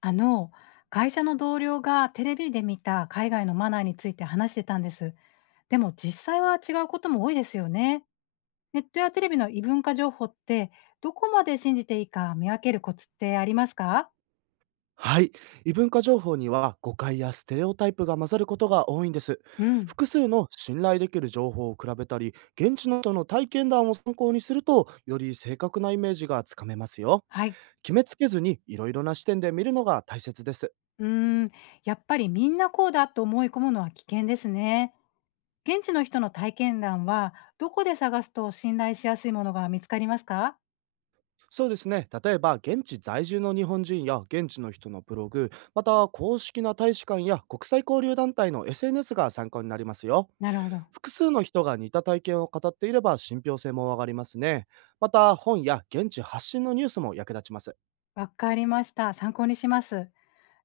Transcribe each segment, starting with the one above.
あの、会社の同僚がテレビで見た海外のマナーについて話してたんです。でも実際は違うことも多いですよね。ネットやテレビの異文化情報って、どこまで信じていいか見分けるコツってありますか？はい。異文化情報には誤解やステレオタイプが混ざることが多いんです。うん、複数の信頼できる情報を比べたり、現地の人の体験談を参考にすると、より正確なイメージがつかめますよ。はい。決めつけずにいろいろな視点で見るのが大切です。うーん、やっぱりみんなこうだと思い込むのは危険ですね。現地の人の体験談はどこで探すと信頼しやすいものが見つかりますか？そうですね。例えば、現地在住の日本人や現地の人のブログ、また公式な大使館や国際交流団体の SNS が参考になりますよ。なるほど。複数の人が似た体験を語っていれば信憑性も上がりますね。また、本や現地発信のニュースも役立ちます。わかりました。参考にします。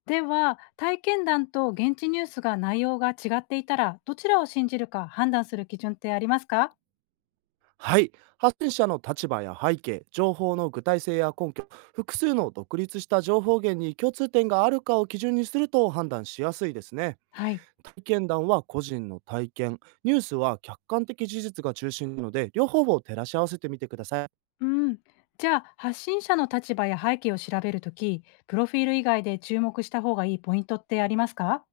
では、体験談と現地ニュースが内容が違っていたら、どちらを信じるか判断する基準ってありますか？はい。発信者の立場や背景、情報の具体性や根拠、複数の独立した情報源に共通点があるかを基準にすると判断しやすいですね。はい。体験談は個人の体験、ニュースは客観的事実が中心なので、両方を照らし合わせてみてください。うん。じゃあ、発信者の立場や背景を調べるとき、プロフィール以外で注目した方がいいポイントってありますか？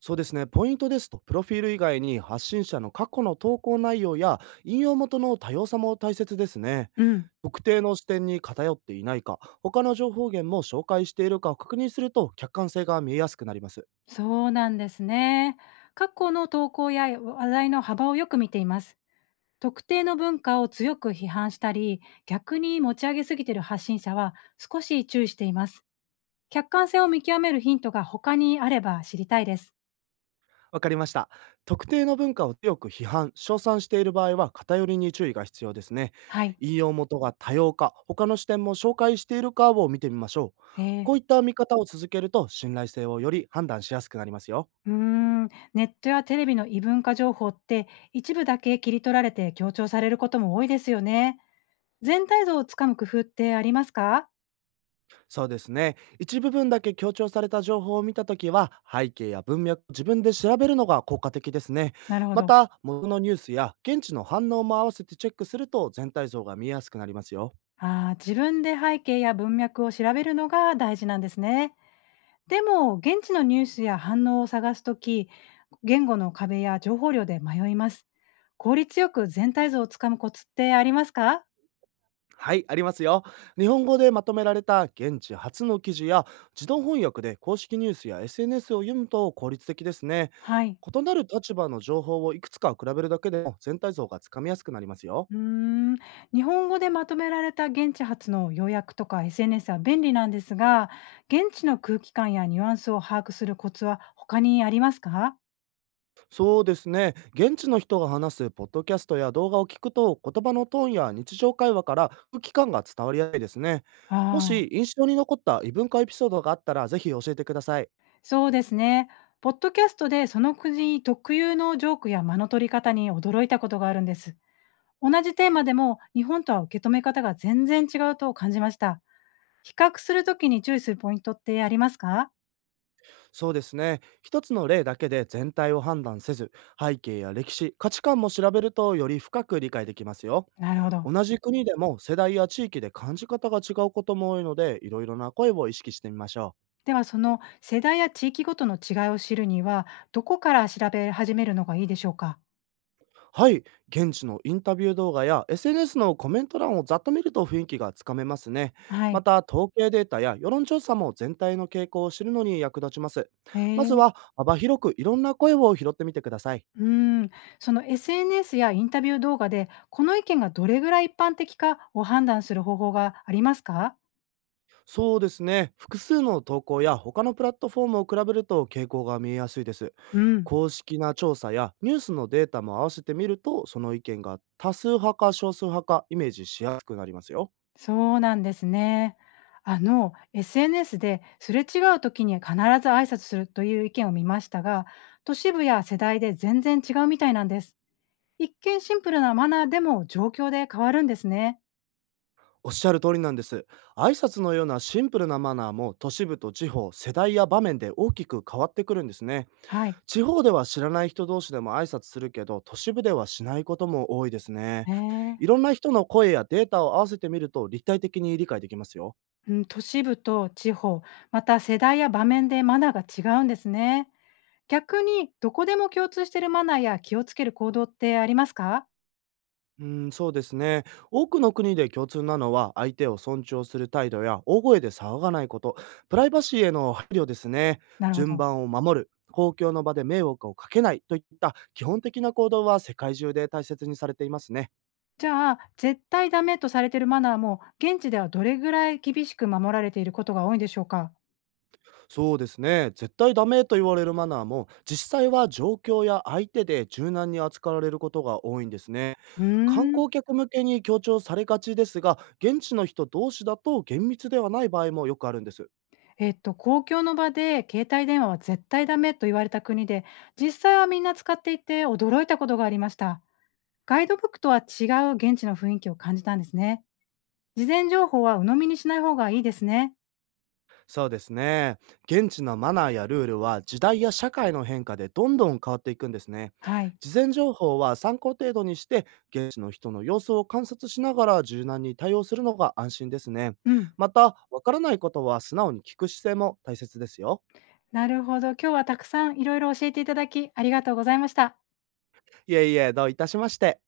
そうですね。ポイントですと、プロフィール以外に発信者の過去の投稿内容や引用元の多様さも大切ですね。うん、特定の視点に偏っていないか、他の情報源も紹介しているかを確認すると客観性が見えやすくなります。そうなんですね。過去の投稿や話題の幅をよく見ています。特定の文化を強く批判したり、逆に持ち上げすぎている発信者は少し注意しています。客観性を見極めるヒントが他にあれば知りたいです。わかりました。特定の文化を強く批判、称賛している場合は偏りに注意が必要ですね。はい。引用元が多様か、他の視点も紹介しているかを見てみましょう。えこういっー。た見方を続けると信頼性をより判断しやすくなりますよ。うーん。ネットやテレビの異文化情報って、一部だけ切り取られて強調されることも多いですよね。全体像をつかむ工夫ってありますか？そうですね。一部分だけ強調された情報を見たときは、背景や文脈を自分で調べるのが効果的ですね。なるほまど。た、元のニュースや現地の反応も合わせてチェックすると全体像が見えやすくなりますよ。あー、自分で背景や文脈を調べるのが大事なんですね。でも、現地のニュースや反応を探すとき、言語の壁や情報量で迷います。効率よく全体像をつかむコツってありますか？はい、ありますよ。日本語でまとめられた現地初の記事や、自動翻訳で公式ニュースや SNS を読むと効率的ですね。はい。異なる立場の情報をいくつか比べるだけでも全体像がつかみやすくなりますよ。うーん、日本語でまとめられた現地発の要約とか SNS は便利なんですが、現地の空気感やニュアンスを把握するコツは他にありますか？そうですね。現地の人が話すポッドキャストや動画を聞くと、言葉のトーンや日常会話から空気感が伝わりやすいですね。もああ、し印象に残った異文化エピソードがあったら、ぜひ教えてください。そうですね。ポッドキャストでその国特有のジョークや間の取り方に驚いたことがあるんです。同じテーマでも日本とは受け止め方が全然違うと感じました。比較するときに注意するポイントってありますか？そうですね。一つの例だけで全体を判断せず、背景や歴史、価値観も調べるとより深く理解できますよ。なるほど。同じ国でも世代や地域で感じ方が違うことも多いので、いろいろな声を意識してみましょう。ではその世代や地域ごとの違いを知るには、どこから調べ始めるのがいいでしょうか？はい、現地のインタビュー動画や SNS のコメント欄をざっと見ると雰囲気がつかめますね。はまい。た、統計データや世論調査も全体の傾向を知るのに役立ちます。へまずえ。は幅広くいろんな声を拾ってみてください。うーん。その SNS やインタビュー動画で、この意見がどれぐらい一般的かを判断する方法がありますか？そうですね、複数の投稿や他のプラットフォームを比べると傾向が見えやすいです。うん、公式な調査やニュースのデータも合わせてみると、その意見が多数派か少数派かイメージしやすくなりますよ。そうなんですね。あの SNS ですれ違う時に必ず挨拶するという意見を見ましたが、都市部や世代で全然違うみたいなんです。一見シンプルなマナーでも状況で変わるんですね。おっしゃる通りなんです。挨拶のようなシンプルなマナーも都市部と地方、世代や場面で大きく変わってくるんですね。はい。地方では知らない人同士でも挨拶するけど、都市部ではしないことも多いですね。ええ、いろんな人の声やデータを合わせてみると立体的に理解できますよ。うん、都市部と地方、また世代や場面でマナーが違うんですね。逆にどこでも共通しているマナーや気をつける行動ってありますか？うん、そうですね。多くの国で共通なのは、相手を尊重する態度や大声で騒がないこと、プライバシーへの配慮ですね、なるほ順ど。番を守る、公共の場で迷惑をかけないといった基本的な行動は世界中で大切にされていますね。じゃあ、絶対ダメとされているマナーも、現地ではどれぐらい厳しく守られていることが多いんでしょうか？そうですね。絶対ダメと言われるマナーも、実際は状況や相手で柔軟に扱われることが多いんですね。う観ーん。光客向けに強調されがちですが、現地の人同士だと厳密ではない場合もよくあるんです。公共の場で携帯電話は絶対ダメと言われた国で、実際はみんな使っていて驚いたことがありました。ガイドブックとは違う現地の雰囲気を感じたんですね。事前情報は鵜呑みにしない方がいいですね。そうですね。現地のマナーやルールは時代や社会の変化でどんどん変わっていくんですね。はい。事前情報は参考程度にして、現地の人の様子を観察しながら柔軟に対応するのが安心ですね。うん。また、わからないことは素直に聞く姿勢も大切ですよ。なるほど。今日はたくさんいろいろ教えていただき、ありがとうございました。いえいえ、どういたしまして。